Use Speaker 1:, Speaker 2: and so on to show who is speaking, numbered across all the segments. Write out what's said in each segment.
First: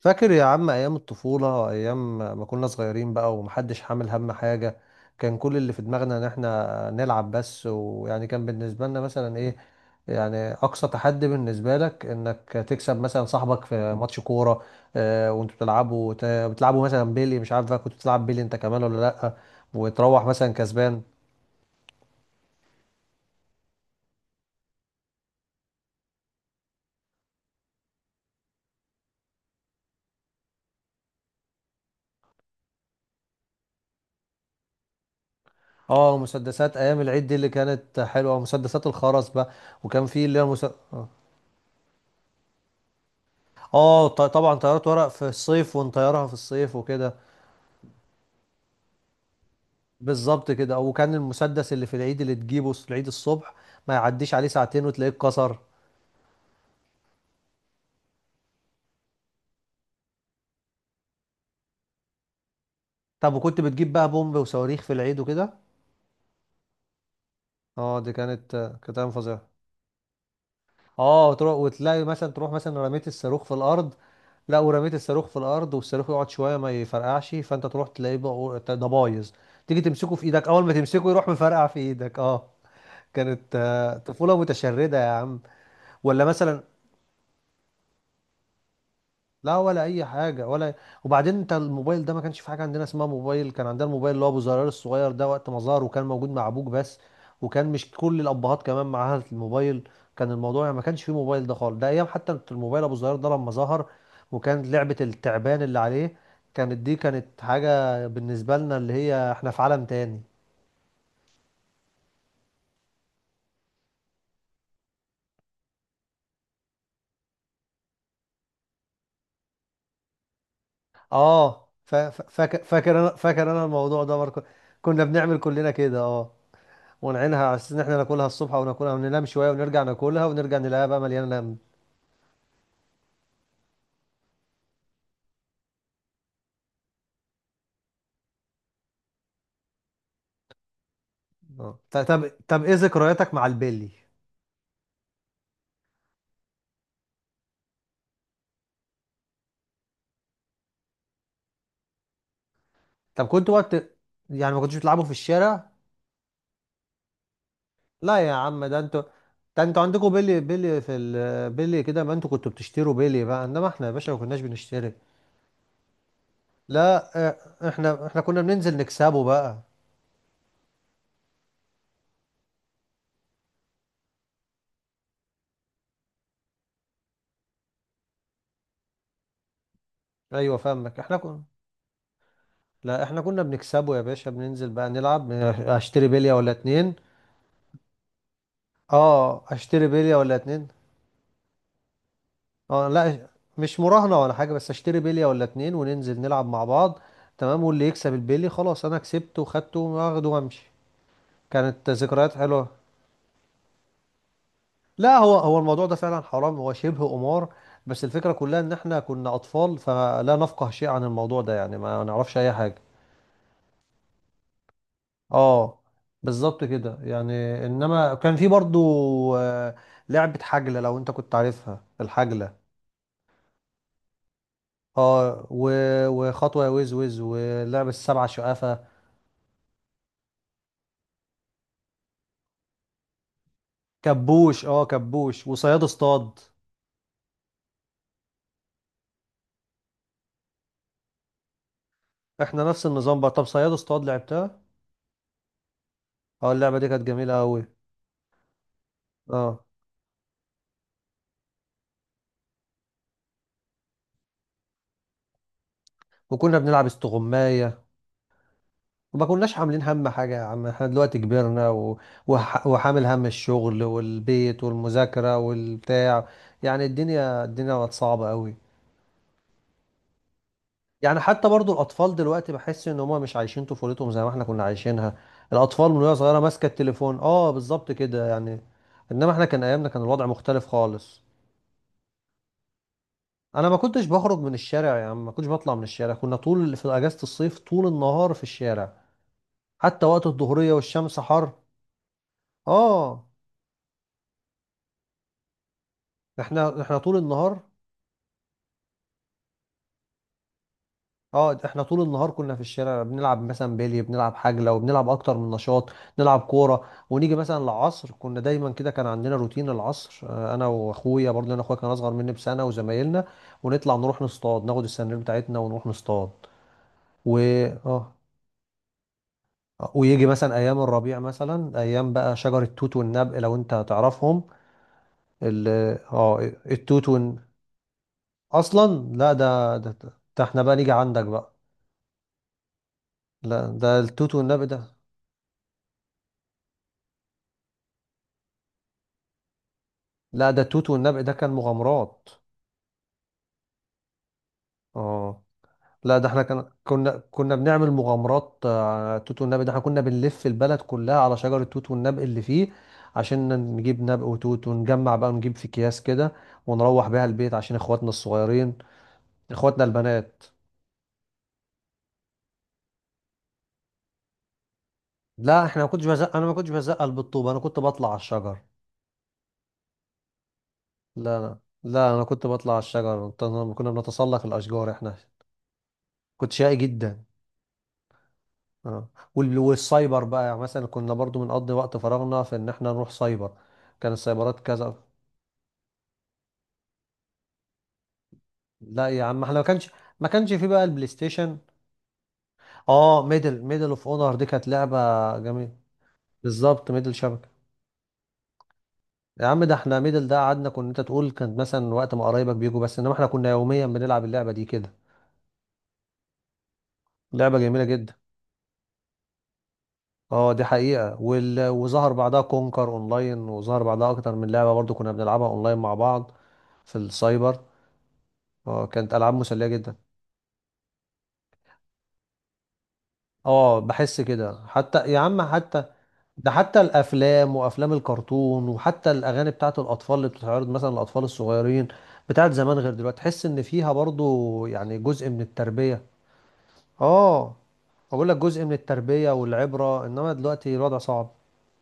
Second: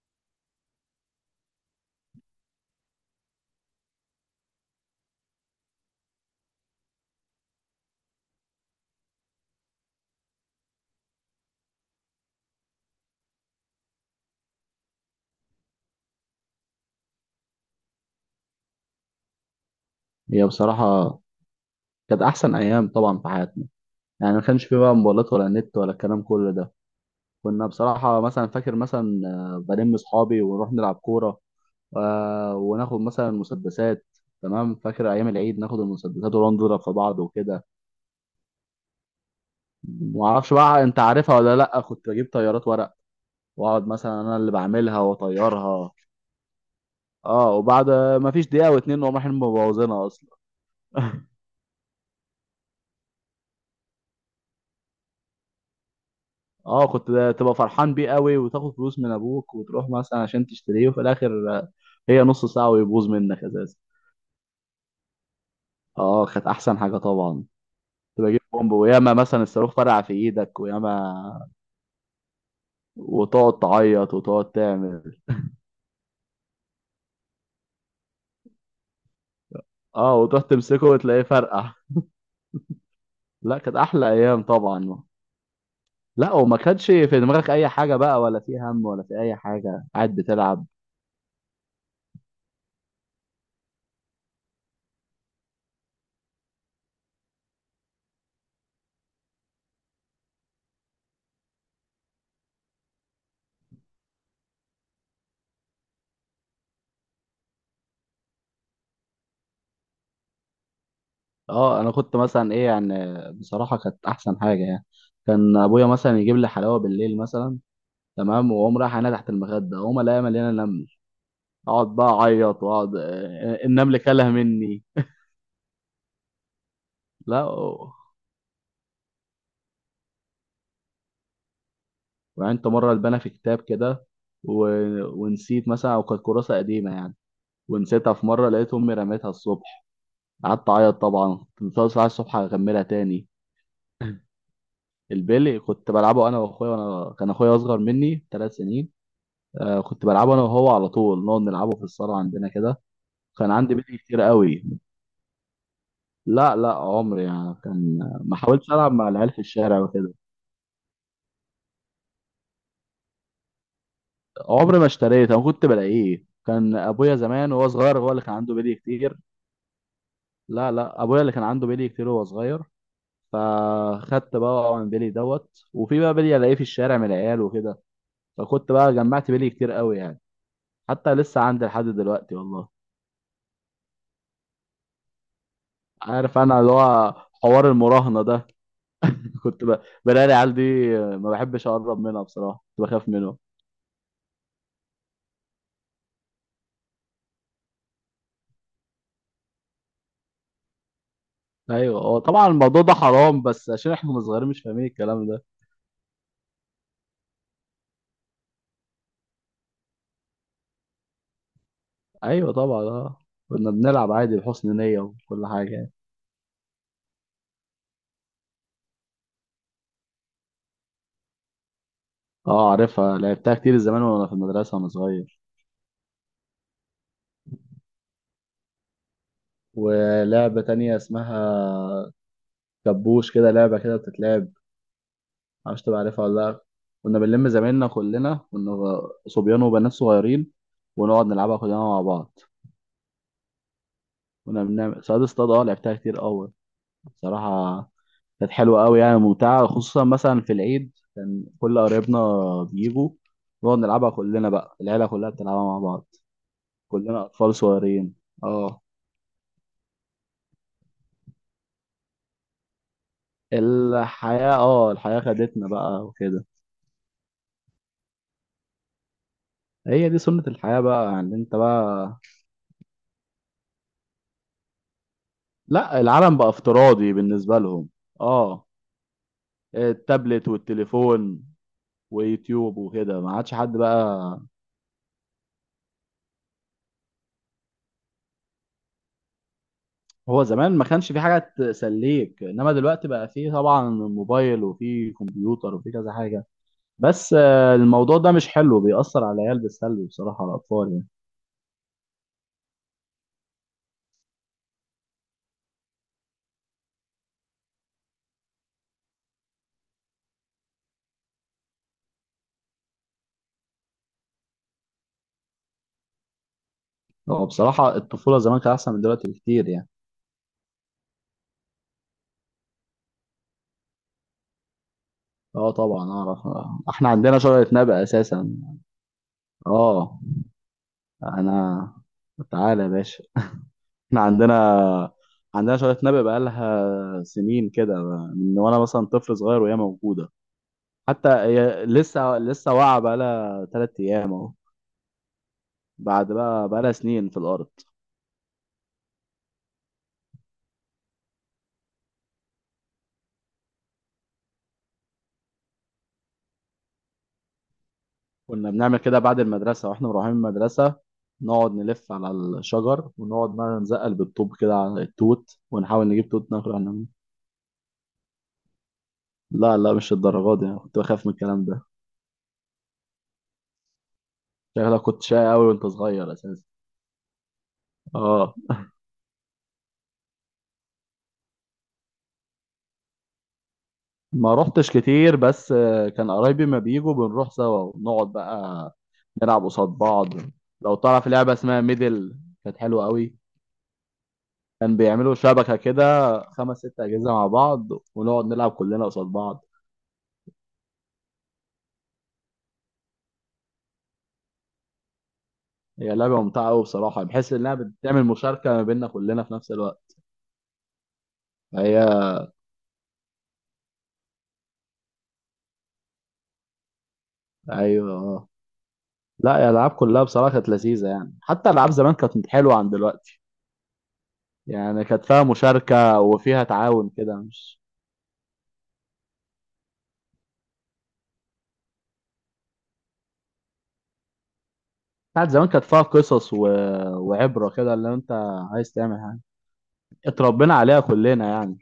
Speaker 1: فاكر يا عم ايام الطفوله، وايام ما كنا صغيرين بقى ومحدش حامل هم حاجه. كان كل اللي في دماغنا ان احنا نلعب بس، ويعني كان بالنسبه لنا مثلا ايه. يعني اقصى تحدي بالنسبه لك انك تكسب مثلا صاحبك في ماتش كوره. آه، وانتوا بتلعبوا بتلعبوا مثلا بيلي. مش عارف بقى، كنت بتلعب بيلي انت كمان ولا لا؟ وتروح
Speaker 2: هي
Speaker 1: مثلا كسبان.
Speaker 2: بصراحة كانت أحسن أيام طبعا في حياتنا. يعني ما كانش في بقى موبايلات ولا نت ولا الكلام كل ده. كنا بصراحة مثلا فاكر مثلا بلم صحابي ونروح نلعب كورة. وناخد مثلا مسدسات. تمام، فاكر أيام العيد ناخد
Speaker 1: اه،
Speaker 2: المسدسات ونقعد
Speaker 1: مسدسات
Speaker 2: نضرب في
Speaker 1: ايام
Speaker 2: بعض
Speaker 1: العيد دي اللي
Speaker 2: وكده.
Speaker 1: كانت حلوه، مسدسات الخرز بقى، وكان في
Speaker 2: ما
Speaker 1: اللي هي
Speaker 2: أعرفش
Speaker 1: مسدسات.
Speaker 2: بقى أنت عارفها ولا لأ، كنت بجيب طيارات ورق وأقعد مثلا أنا اللي
Speaker 1: طبعا طيارات
Speaker 2: بعملها
Speaker 1: ورق في الصيف،
Speaker 2: وأطيرها.
Speaker 1: ونطيرها في الصيف وكده.
Speaker 2: أه، وبعد ما فيش دقيقة واتنين وأقوم رايحين مبوظينها أصلا.
Speaker 1: بالظبط كده. وكان المسدس اللي في العيد، اللي تجيبه في العيد الصبح، ما يعديش عليه ساعتين وتلاقيه اتكسر.
Speaker 2: اه، كنت تبقى فرحان بيه قوي وتاخد فلوس من ابوك وتروح مثلا عشان تشتريه، وفي الاخر آه، هي نص ساعه ويبوظ
Speaker 1: طب،
Speaker 2: منك
Speaker 1: وكنت
Speaker 2: اساسا.
Speaker 1: بتجيب بقى بومب وصواريخ في العيد وكده؟
Speaker 2: اه، كانت احسن حاجه طبعا.
Speaker 1: اه، دي
Speaker 2: تبقى جيب
Speaker 1: كانت
Speaker 2: بومب،
Speaker 1: كانت ايام
Speaker 2: وياما مثلا
Speaker 1: فظيعه.
Speaker 2: الصاروخ فرقع في ايدك وياما
Speaker 1: اه، تروح وتلاقي مثلا، تروح مثلا، رميت الصاروخ في
Speaker 2: وتقعد
Speaker 1: الارض.
Speaker 2: تعيط وتقعد
Speaker 1: لا، ورميت
Speaker 2: تعمل.
Speaker 1: الصاروخ في الارض، والصاروخ يقعد شويه ما يفرقعش، فانت تروح تلاقيه بقى ده بايظ. تيجي
Speaker 2: اه،
Speaker 1: تمسكه في
Speaker 2: وتروح
Speaker 1: ايدك، اول ما
Speaker 2: تمسكه
Speaker 1: تمسكه
Speaker 2: وتلاقيه
Speaker 1: يروح مفرقع
Speaker 2: فرقع.
Speaker 1: في ايدك. اه. كانت
Speaker 2: لا، كانت احلى
Speaker 1: طفوله
Speaker 2: ايام طبعا.
Speaker 1: متشرده يا عم. ولا
Speaker 2: لا، وما
Speaker 1: مثلا.
Speaker 2: كانش في دماغك اي حاجه بقى ولا في هم ولا في اي
Speaker 1: لا ولا
Speaker 2: حاجه،
Speaker 1: اي
Speaker 2: قاعد
Speaker 1: حاجه
Speaker 2: بتلعب.
Speaker 1: ولا. وبعدين انت الموبايل ده، ما كانش في حاجه عندنا اسمها موبايل. كان عندنا الموبايل اللي هو ابو زرار الصغير ده، وقت ما ظهر، وكان موجود مع ابوك بس. وكان مش كل الابهات كمان معاها الموبايل. كان الموضوع يعني ما كانش فيه موبايل ده خالص. ده ايام حتى الموبايل ابو زرار ده لما ظهر وكان لعبه التعبان اللي عليه. دي كانت حاجه بالنسبه لنا، اللي هي احنا في عالم تاني.
Speaker 2: اه، انا كنت مثلا ايه يعني، بصراحه كانت احسن حاجه يعني. كان ابويا مثلا يجيب لي حلاوه بالليل مثلا، تمام، واقوم رايح انا تحت المخده اقوم الاقيها مليانه نمل.
Speaker 1: اه
Speaker 2: اقعد
Speaker 1: فا-
Speaker 2: بقى
Speaker 1: فا-
Speaker 2: اعيط
Speaker 1: فاكر
Speaker 2: واقعد
Speaker 1: فاكر انا فاكر انا
Speaker 2: النمل
Speaker 1: الموضوع ده
Speaker 2: كله
Speaker 1: برضه.
Speaker 2: مني.
Speaker 1: كنا بنعمل كلنا كده. اه
Speaker 2: لا،
Speaker 1: ونعينها على اساس ان احنا ناكلها الصبح، او ناكلها وننام شويه ونرجع ناكلها، ونرجع نلاقيها بقى مليانه لم.
Speaker 2: وعندت مره البانه في كتاب كده و... ونسيت مثلا، او كانت كراسه قديمه يعني، ونسيتها في مره لقيت امي رميتها الصبح. قعدت اعيط طبعا، كنت
Speaker 1: اه
Speaker 2: طالع
Speaker 1: ط-
Speaker 2: الساعه
Speaker 1: طب
Speaker 2: الصبح
Speaker 1: طب ايه
Speaker 2: اغملها تاني.
Speaker 1: ذكرياتك مع البيلي؟
Speaker 2: البيلي كنت بلعبه انا واخويا، وانا كان اخويا اصغر مني 3 سنين. كنت بلعبه انا وهو على طول، نقعد نلعبه في الصاله عندنا كده.
Speaker 1: طب كنت
Speaker 2: كان
Speaker 1: وقت
Speaker 2: عندي بيلي كتير
Speaker 1: يعني ما
Speaker 2: قوي.
Speaker 1: كنتوش بتلعبوا في الشارع؟
Speaker 2: لا لا، عمري يعني كان،
Speaker 1: لا يا
Speaker 2: ما
Speaker 1: عم،
Speaker 2: حاولتش
Speaker 1: ده
Speaker 2: العب
Speaker 1: انتوا
Speaker 2: مع العيال في
Speaker 1: ده
Speaker 2: الشارع
Speaker 1: انتوا عندكم
Speaker 2: وكده.
Speaker 1: بيلي، بيلي في بيلي كده، ما انتوا كنتوا بتشتروا بيلي بقى، انما احنا يا باشا ما كناش
Speaker 2: عمري ما
Speaker 1: بنشتري.
Speaker 2: اشتريت، انا كنت بلاقيه، كان
Speaker 1: لا،
Speaker 2: ابويا
Speaker 1: اه،
Speaker 2: زمان وهو صغير
Speaker 1: احنا
Speaker 2: هو
Speaker 1: احنا
Speaker 2: اللي كان
Speaker 1: كنا
Speaker 2: عنده بيلي
Speaker 1: بننزل
Speaker 2: كتير.
Speaker 1: نكسبه بقى.
Speaker 2: لا لا، ابويا اللي كان عنده بيلي كتير وهو صغير. فخدت بقى من بيلي دوت، وفي بقى بيلي الاقيه في الشارع من العيال وكده. فكنت بقى جمعت بيلي كتير قوي يعني.
Speaker 1: ايوه فاهمك،
Speaker 2: حتى
Speaker 1: احنا
Speaker 2: لسه
Speaker 1: كنا.
Speaker 2: عندي لحد دلوقتي والله.
Speaker 1: لا احنا كنا بنكسبه يا باشا، بننزل بقى نلعب، اشتري بليه
Speaker 2: عارف
Speaker 1: ولا
Speaker 2: انا اللي
Speaker 1: اتنين.
Speaker 2: هو حوار المراهنة ده.
Speaker 1: اه،
Speaker 2: كنت
Speaker 1: اشتري بليه
Speaker 2: بلاقي
Speaker 1: ولا
Speaker 2: العيال دي
Speaker 1: اتنين.
Speaker 2: ما بحبش اقرب منها، بصراحة كنت
Speaker 1: اه
Speaker 2: بخاف
Speaker 1: لا،
Speaker 2: منهم.
Speaker 1: مش مراهنة ولا حاجة، بس اشتري بلية ولا اتنين وننزل نلعب مع بعض. تمام، واللي يكسب البلي خلاص، انا كسبته وخدته واخده وامشي. كانت
Speaker 2: ايوه، هو
Speaker 1: ذكريات
Speaker 2: طبعا
Speaker 1: حلوة.
Speaker 2: الموضوع ده حرام، بس عشان احنا كنا صغيرين مش فاهمين
Speaker 1: لا،
Speaker 2: الكلام
Speaker 1: هو
Speaker 2: ده.
Speaker 1: هو الموضوع ده فعلا حرام، هو شبه قمار. بس الفكرة كلها ان احنا كنا اطفال، فلا نفقه شيء عن الموضوع ده، يعني ما نعرفش اي
Speaker 2: ايوه
Speaker 1: حاجة.
Speaker 2: طبعا، اه كنا بنلعب عادي بحسن نية وكل حاجة
Speaker 1: اه
Speaker 2: يعني.
Speaker 1: بالظبط كده يعني، انما كان في برضو آه، لعبة حجلة، لو انت كنت عارفها، الحجلة.
Speaker 2: اه، عارفها، لعبتها كتير زمان وانا في المدرسة وانا صغير.
Speaker 1: وخطوة يا وز وز، ولعبة السبعة شقافة.
Speaker 2: ولعبة تانية اسمها كبوش كده، لعبة كده بتتلعب.
Speaker 1: كبوش. اه كبوش وصياد
Speaker 2: معرفش تبقى عارفها ولا
Speaker 1: اصطاد.
Speaker 2: لا. كنا بنلم زمايلنا كلنا، كنا صبيان وبنات صغيرين، ونقعد نلعبها كلنا مع بعض.
Speaker 1: احنا نفس النظام بقى. طب، صياد اصطاد لعبتها.
Speaker 2: كنا بنعمل صياد اصطاد، اه لعبتها كتير
Speaker 1: اه،
Speaker 2: قوي.
Speaker 1: اللعبه دي كانت جميله قوي.
Speaker 2: بصراحة كانت حلوة أوي يعني،
Speaker 1: اه،
Speaker 2: ممتعة خصوصا مثلا في العيد كان كل قرايبنا بيجوا، نقعد نلعبها كلنا بقى، العيلة كلها بتلعبها مع بعض،
Speaker 1: وكنا بنلعب
Speaker 2: كلنا أطفال
Speaker 1: استغمايه.
Speaker 2: صغيرين. اه،
Speaker 1: وما كناش عاملين هم حاجه يا عم. احنا دلوقتي كبرنا، وحامل هم الشغل والبيت
Speaker 2: الحياة
Speaker 1: والمذاكره
Speaker 2: خدتنا بقى
Speaker 1: والبتاع.
Speaker 2: وكده.
Speaker 1: يعني الدنيا بقت صعبه قوي.
Speaker 2: هي دي سنة الحياة بقى،
Speaker 1: يعني
Speaker 2: يعني
Speaker 1: حتى
Speaker 2: انت
Speaker 1: برضو الاطفال
Speaker 2: بقى.
Speaker 1: دلوقتي، بحس ان هم مش عايشين طفولتهم زي ما احنا كنا عايشينها. الاطفال من
Speaker 2: لا،
Speaker 1: وهي
Speaker 2: العالم
Speaker 1: صغيره
Speaker 2: بقى
Speaker 1: ماسكه
Speaker 2: افتراضي
Speaker 1: التليفون. اه،
Speaker 2: بالنسبة لهم.
Speaker 1: بالظبط كده يعني.
Speaker 2: اه،
Speaker 1: انما احنا، كان ايامنا كان الوضع
Speaker 2: التابلت
Speaker 1: مختلف خالص.
Speaker 2: والتليفون ويوتيوب وكده، ما عادش
Speaker 1: انا ما
Speaker 2: حد
Speaker 1: كنتش بخرج
Speaker 2: بقى.
Speaker 1: من الشارع يا عم، ما كنتش بطلع من الشارع. كنا طول في اجازة الصيف طول النهار في الشارع. حتى وقت
Speaker 2: هو
Speaker 1: الظهرية
Speaker 2: زمان ما كانش
Speaker 1: والشمس
Speaker 2: في حاجة
Speaker 1: حر.
Speaker 2: تسليك، انما دلوقتي
Speaker 1: اه
Speaker 2: بقى فيه طبعا موبايل وفيه كمبيوتر وفيه كذا حاجة.
Speaker 1: احنا طول
Speaker 2: بس
Speaker 1: النهار.
Speaker 2: الموضوع ده مش حلو بيأثر على العيال بالسلب، بصراحة على الأطفال يعني.
Speaker 1: اه، احنا طول النهار كنا في الشارع، بنلعب مثلا بيلي، بنلعب حجلة، وبنلعب اكتر من نشاط. نلعب كورة ونيجي مثلا العصر. كنا دايما كده، كان عندنا روتين العصر. انا واخويا برضه، انا اخويا كان اصغر مني بسنة، وزمايلنا. ونطلع نروح نصطاد، ناخد السنارير بتاعتنا ونروح نصطاد و
Speaker 2: هو بصراحة
Speaker 1: اه
Speaker 2: الطفولة زمان كانت أحسن من دلوقتي بكتير يعني.
Speaker 1: ويجي مثلا ايام الربيع، مثلا ايام بقى شجر التوت والنبق، لو انت تعرفهم. ال-
Speaker 2: اه طبعا
Speaker 1: اه
Speaker 2: اعرف،
Speaker 1: التوت
Speaker 2: احنا عندنا شجرة نبق اساسا.
Speaker 1: اصلا. لا ده ده.
Speaker 2: اه
Speaker 1: ده احنا بقى نيجي عندك بقى.
Speaker 2: انا، تعالى يا باشا.
Speaker 1: لا ده
Speaker 2: احنا
Speaker 1: التوت والنبق ده.
Speaker 2: عندنا، عندنا شجرة نبق بقالها سنين كده، من وانا مثلا طفل صغير وهي موجودة.
Speaker 1: لا ده التوت والنبق
Speaker 2: حتى
Speaker 1: ده كان
Speaker 2: هي
Speaker 1: مغامرات.
Speaker 2: لسه لسه واقعة بقالها 3 أيام أهو،
Speaker 1: اه لا، ده
Speaker 2: بعد
Speaker 1: احنا كان
Speaker 2: بقى بقالها
Speaker 1: كنا
Speaker 2: سنين في
Speaker 1: كنا
Speaker 2: الأرض.
Speaker 1: بنعمل مغامرات، على التوت والنبق ده. احنا كنا بنلف البلد كلها على شجر التوت والنبق اللي فيه، عشان نجيب نبق وتوت ونجمع بقى، ونجيب في اكياس كده، ونروح بيها البيت عشان اخواتنا
Speaker 2: كنا
Speaker 1: الصغيرين،
Speaker 2: بنعمل كده بعد
Speaker 1: اخواتنا
Speaker 2: المدرسة واحنا مروحين من
Speaker 1: البنات.
Speaker 2: المدرسة، نقعد نلف على الشجر ونقعد بقى نزقل بالطوب كده على التوت،
Speaker 1: لا احنا ما كنتش
Speaker 2: ونحاول نجيب
Speaker 1: بزق، انا ما
Speaker 2: توت
Speaker 1: كنتش
Speaker 2: ناكله احنا منه.
Speaker 1: بزقل بالطوبة، انا كنت بطلع على الشجر.
Speaker 2: لا لا، مش الدرجات دي، أنا كنت بخاف من
Speaker 1: لا، لا،
Speaker 2: الكلام ده.
Speaker 1: لا، انا كنت بطلع على الشجر. كنا بنتسلق الاشجار
Speaker 2: شكلك
Speaker 1: احنا.
Speaker 2: كنت شقي قوي وانت صغير
Speaker 1: كنت
Speaker 2: اساسا.
Speaker 1: شقي جدا.
Speaker 2: اه،
Speaker 1: اه والسايبر بقى يعني، مثلا كنا برضو بنقضي وقت فراغنا في ان احنا نروح سايبر. كان
Speaker 2: ما
Speaker 1: السايبرات
Speaker 2: روحتش
Speaker 1: كذا.
Speaker 2: كتير، بس كان قرايبي ما بيجوا بنروح سوا ونقعد بقى
Speaker 1: لا يا عم، احنا ما
Speaker 2: نلعب قصاد
Speaker 1: كانش ما
Speaker 2: بعض.
Speaker 1: كانش في بقى
Speaker 2: لو
Speaker 1: البلاي
Speaker 2: تعرف لعبة
Speaker 1: ستيشن.
Speaker 2: اسمها ميدل، كانت حلوة
Speaker 1: اه،
Speaker 2: قوي.
Speaker 1: ميدل، ميدل اوف اونر دي كانت لعبة
Speaker 2: كان بيعملوا
Speaker 1: جميلة.
Speaker 2: شبكة كده خمس
Speaker 1: بالظبط،
Speaker 2: ست
Speaker 1: ميدل
Speaker 2: أجهزة مع
Speaker 1: شبكة.
Speaker 2: بعض، ونقعد نلعب كلنا قصاد
Speaker 1: يا عم
Speaker 2: بعض.
Speaker 1: ده احنا ميدل ده قعدنا، كنا، انت تقول كان مثلا وقت ما قرايبك بيجوا بس، انما احنا كنا يوميا بنلعب اللعبة دي كده.
Speaker 2: هي لعبة ممتعة أوي بصراحة، بحس
Speaker 1: لعبة
Speaker 2: إنها
Speaker 1: جميلة جدا.
Speaker 2: بتعمل مشاركة ما بيننا كلنا في نفس الوقت.
Speaker 1: اه دي حقيقة.
Speaker 2: هي
Speaker 1: وظهر بعدها كونكر اونلاين، وظهر بعدها اكتر من لعبة برضو كنا بنلعبها اونلاين مع بعض في السايبر.
Speaker 2: أيوه أه.
Speaker 1: اه كانت العاب
Speaker 2: لا
Speaker 1: مسلية
Speaker 2: يا، الألعاب
Speaker 1: جدا.
Speaker 2: كلها بصراحة كانت لذيذة يعني، حتى ألعاب زمان كانت حلوة عن دلوقتي.
Speaker 1: اه بحس كده، حتى
Speaker 2: يعني
Speaker 1: يا
Speaker 2: كانت
Speaker 1: عم،
Speaker 2: فيها
Speaker 1: حتى
Speaker 2: مشاركة
Speaker 1: ده
Speaker 2: وفيها
Speaker 1: حتى
Speaker 2: تعاون كده،
Speaker 1: الافلام
Speaker 2: مش
Speaker 1: وافلام الكرتون وحتى الاغاني بتاعت الاطفال اللي بتتعرض مثلا للاطفال الصغيرين بتاعت زمان غير دلوقتي، تحس ان فيها برضو يعني جزء من
Speaker 2: بتاعت زمان كانت
Speaker 1: التربية.
Speaker 2: فيها قصص
Speaker 1: اه،
Speaker 2: وعبرة كده، اللي
Speaker 1: بقول
Speaker 2: أنت
Speaker 1: لك جزء من
Speaker 2: عايز تعمل
Speaker 1: التربية
Speaker 2: حاجة
Speaker 1: والعبرة، انما دلوقتي
Speaker 2: اتربينا
Speaker 1: الوضع
Speaker 2: عليها
Speaker 1: صعب.
Speaker 2: كلنا يعني.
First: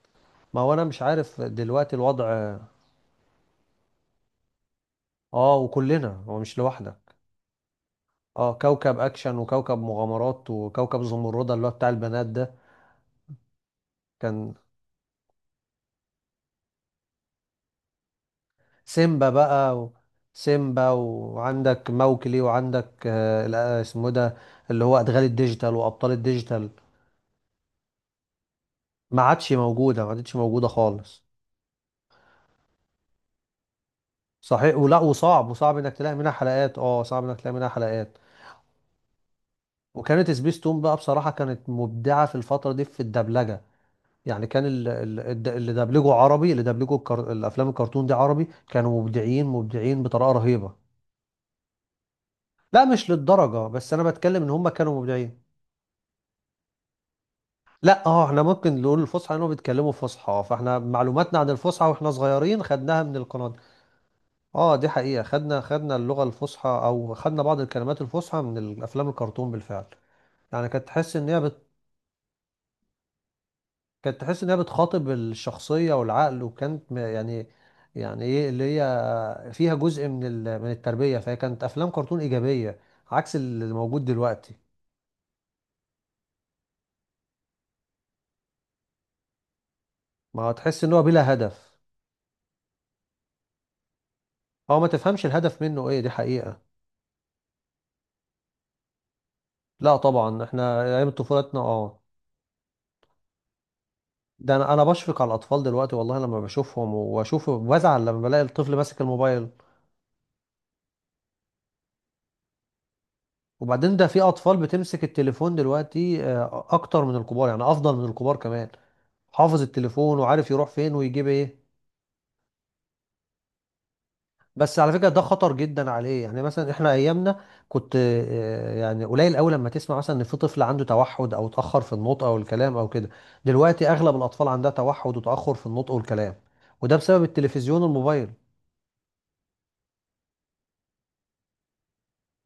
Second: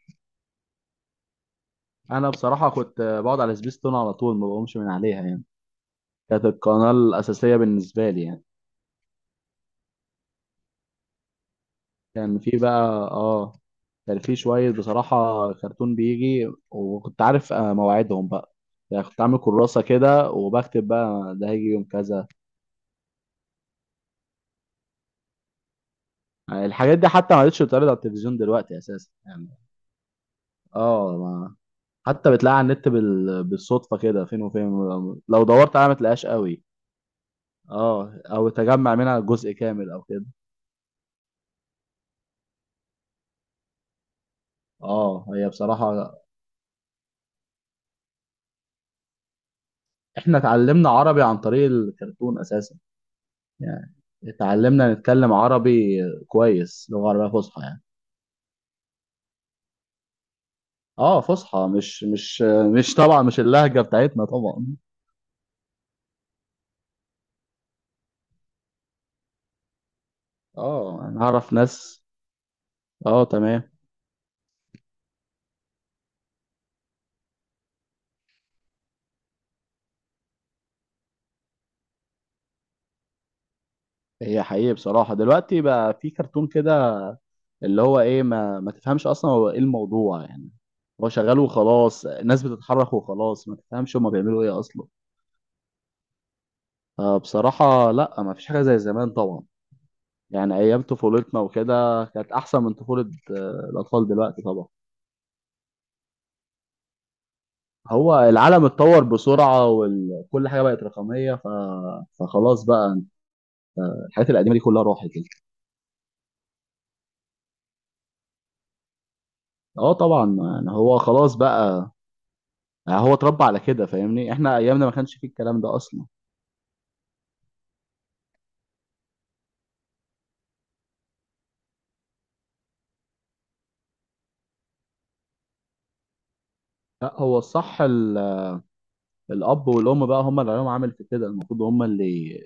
Speaker 1: ما هو انا مش عارف دلوقتي
Speaker 2: أنا
Speaker 1: الوضع.
Speaker 2: بصراحة كنت بقعد على سبيستون على طول ما بقومش من عليها يعني،
Speaker 1: اه وكلنا، هو
Speaker 2: كانت
Speaker 1: مش
Speaker 2: القناة
Speaker 1: لوحدك.
Speaker 2: الأساسية بالنسبة لي يعني.
Speaker 1: اه، كوكب اكشن، وكوكب مغامرات، وكوكب زمردة اللي هو بتاع البنات
Speaker 2: كان
Speaker 1: ده.
Speaker 2: في بقى، اه كان في
Speaker 1: كان
Speaker 2: شوية بصراحة كرتون بيجي وكنت عارف مواعيدهم بقى. يعني كنت
Speaker 1: سيمبا
Speaker 2: عامل
Speaker 1: بقى
Speaker 2: كراسة كده وبكتب
Speaker 1: سيمبا،
Speaker 2: بقى ده هيجي يوم
Speaker 1: وعندك
Speaker 2: كذا.
Speaker 1: موكلي، وعندك، آه لا، اسمه ده اللي هو ادغال الديجيتال، وابطال
Speaker 2: يعني
Speaker 1: الديجيتال.
Speaker 2: الحاجات دي حتى ما عادتش بتتعرض على التلفزيون دلوقتي أساسا
Speaker 1: ما
Speaker 2: يعني.
Speaker 1: عادش موجوده، ما عادتش موجوده
Speaker 2: اه،
Speaker 1: خالص.
Speaker 2: ما حتى بتلاقي على النت بالصدفة كده فين وفين.
Speaker 1: صحيح، ولا
Speaker 2: لو
Speaker 1: وصعب،
Speaker 2: دورت
Speaker 1: وصعب
Speaker 2: عليها
Speaker 1: انك
Speaker 2: ما
Speaker 1: تلاقي
Speaker 2: تلاقيهاش
Speaker 1: منها
Speaker 2: قوي،
Speaker 1: حلقات. اه صعب انك تلاقي منها
Speaker 2: اه
Speaker 1: حلقات.
Speaker 2: او تجمع منها جزء كامل او كده.
Speaker 1: وكانت سبيس تون بقى بصراحه كانت مبدعه في الفتره دي في الدبلجه. يعني كان
Speaker 2: اه، هي
Speaker 1: اللي
Speaker 2: بصراحة
Speaker 1: دبلجه عربي، الافلام الكرتون دي عربي كانوا مبدعين مبدعين بطريقه
Speaker 2: احنا
Speaker 1: رهيبه.
Speaker 2: اتعلمنا عربي عن طريق الكرتون أساسا،
Speaker 1: لا مش للدرجه، بس
Speaker 2: يعني
Speaker 1: انا بتكلم ان هم
Speaker 2: اتعلمنا
Speaker 1: كانوا
Speaker 2: نتكلم
Speaker 1: مبدعين.
Speaker 2: عربي كويس، لغة عربية فصحى يعني.
Speaker 1: لا، اه، احنا ممكن نقول الفصحى لانهم بيتكلموا فصحى، فاحنا
Speaker 2: اه،
Speaker 1: معلوماتنا عن
Speaker 2: فصحى،
Speaker 1: الفصحى
Speaker 2: مش
Speaker 1: واحنا
Speaker 2: مش
Speaker 1: صغيرين
Speaker 2: مش
Speaker 1: خدناها من
Speaker 2: طبعا مش
Speaker 1: القناه دي.
Speaker 2: اللهجة بتاعتنا طبعا.
Speaker 1: اه دي حقيقه، خدنا اللغه الفصحى، او خدنا بعض الكلمات الفصحى من الافلام الكرتون بالفعل. يعني كانت
Speaker 2: اه
Speaker 1: تحس
Speaker 2: انا
Speaker 1: ان هي
Speaker 2: اعرف ناس. اه تمام.
Speaker 1: كانت تحس انها بتخاطب الشخصيه والعقل، يعني. يعني ايه، اللي هي فيها جزء من من التربيه، فهي كانت افلام كرتون ايجابيه عكس اللي موجود
Speaker 2: هي
Speaker 1: دلوقتي.
Speaker 2: حقيقي بصراحة دلوقتي بقى في كرتون كده، اللي هو ايه ما تفهمش اصلا هو ايه الموضوع
Speaker 1: ما
Speaker 2: يعني.
Speaker 1: هو تحس ان هو
Speaker 2: هو
Speaker 1: بلا
Speaker 2: شغال
Speaker 1: هدف.
Speaker 2: وخلاص، الناس بتتحرك وخلاص، ما تفهمش هما بيعملوا ايه
Speaker 1: هو ما
Speaker 2: اصلا.
Speaker 1: تفهمش الهدف منه ايه، دي حقيقه.
Speaker 2: فبصراحة لا، ما فيش حاجة زي زمان طبعا.
Speaker 1: لا طبعا،
Speaker 2: يعني
Speaker 1: احنا
Speaker 2: ايام
Speaker 1: ايام
Speaker 2: طفولتنا
Speaker 1: طفولتنا. اه.
Speaker 2: وكده كانت احسن من طفولة الاطفال دلوقتي
Speaker 1: ده
Speaker 2: طبعا.
Speaker 1: انا بشفق على الاطفال دلوقتي والله، لما بشوفهم واشوف بزعل
Speaker 2: هو
Speaker 1: لما بلاقي
Speaker 2: العالم
Speaker 1: الطفل ماسك
Speaker 2: اتطور
Speaker 1: الموبايل.
Speaker 2: بسرعة وكل حاجة بقت رقمية فخلاص بقى،
Speaker 1: وبعدين ده في
Speaker 2: الحاجات القديمة
Speaker 1: اطفال
Speaker 2: دي كلها
Speaker 1: بتمسك
Speaker 2: راحت يعني.
Speaker 1: التليفون دلوقتي، اكتر من الكبار، يعني افضل من الكبار كمان. حافظ
Speaker 2: اه
Speaker 1: التليفون،
Speaker 2: طبعا،
Speaker 1: وعارف يروح
Speaker 2: يعني
Speaker 1: فين
Speaker 2: هو
Speaker 1: ويجيب
Speaker 2: خلاص
Speaker 1: ايه.
Speaker 2: بقى، يعني هو اتربى على كده فاهمني، احنا
Speaker 1: بس
Speaker 2: ايامنا ما
Speaker 1: على فكره
Speaker 2: كانش
Speaker 1: ده
Speaker 2: فيه
Speaker 1: خطر
Speaker 2: الكلام ده
Speaker 1: جدا
Speaker 2: اصلا.
Speaker 1: عليه، يعني مثلا احنا ايامنا، كنت، يعني قليل قوي لما تسمع مثلا ان في طفل عنده توحد، او اتاخر في النطق او الكلام او كده. دلوقتي اغلب الاطفال عندها توحد وتاخر في النطق والكلام، وده
Speaker 2: لا،
Speaker 1: بسبب
Speaker 2: هو
Speaker 1: التلفزيون
Speaker 2: الصح
Speaker 1: والموبايل.
Speaker 2: الاب والام بقى هم اللي عليهم عامل في كده، المفروض هم اللي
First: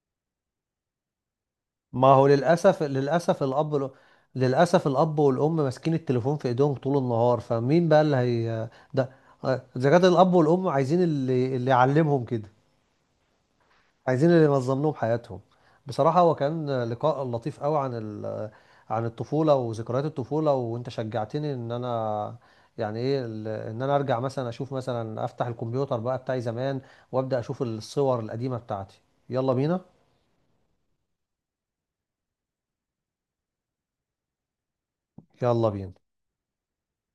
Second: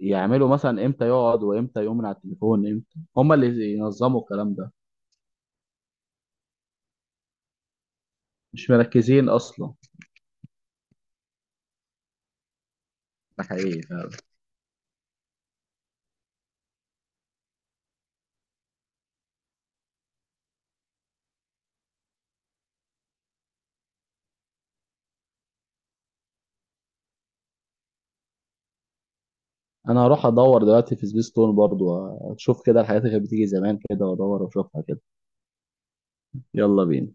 Speaker 2: يعملوا مثلا امتى يقعد وامتى يقوم من
Speaker 1: ما
Speaker 2: على
Speaker 1: هو
Speaker 2: التليفون،
Speaker 1: للاسف
Speaker 2: امتى هم
Speaker 1: للاسف
Speaker 2: اللي
Speaker 1: الاب
Speaker 2: ينظموا الكلام ده.
Speaker 1: للاسف الاب والام ماسكين التليفون في ايديهم طول النهار، فمين بقى اللي هي
Speaker 2: مش
Speaker 1: ده.
Speaker 2: مركزين اصلا.
Speaker 1: اذا كان الاب والام عايزين اللي يعلمهم كده،
Speaker 2: ده حقيقي فعلا.
Speaker 1: عايزين اللي ينظم لهم حياتهم. بصراحة هو كان لقاء لطيف قوي عن عن الطفولة وذكريات الطفولة، وانت شجعتني ان انا، يعني ايه ان انا ارجع مثلا، اشوف مثلا افتح الكمبيوتر بقى بتاعي زمان، وابدأ اشوف الصور القديمة بتاعتي. يلا بينا.
Speaker 2: انا هروح ادور دلوقتي في سبيس تون برضو، اشوف كده الحاجات اللي كانت بتيجي زمان كده وادور واشوفها كده.
Speaker 1: يلا بينا.
Speaker 2: يلا بينا.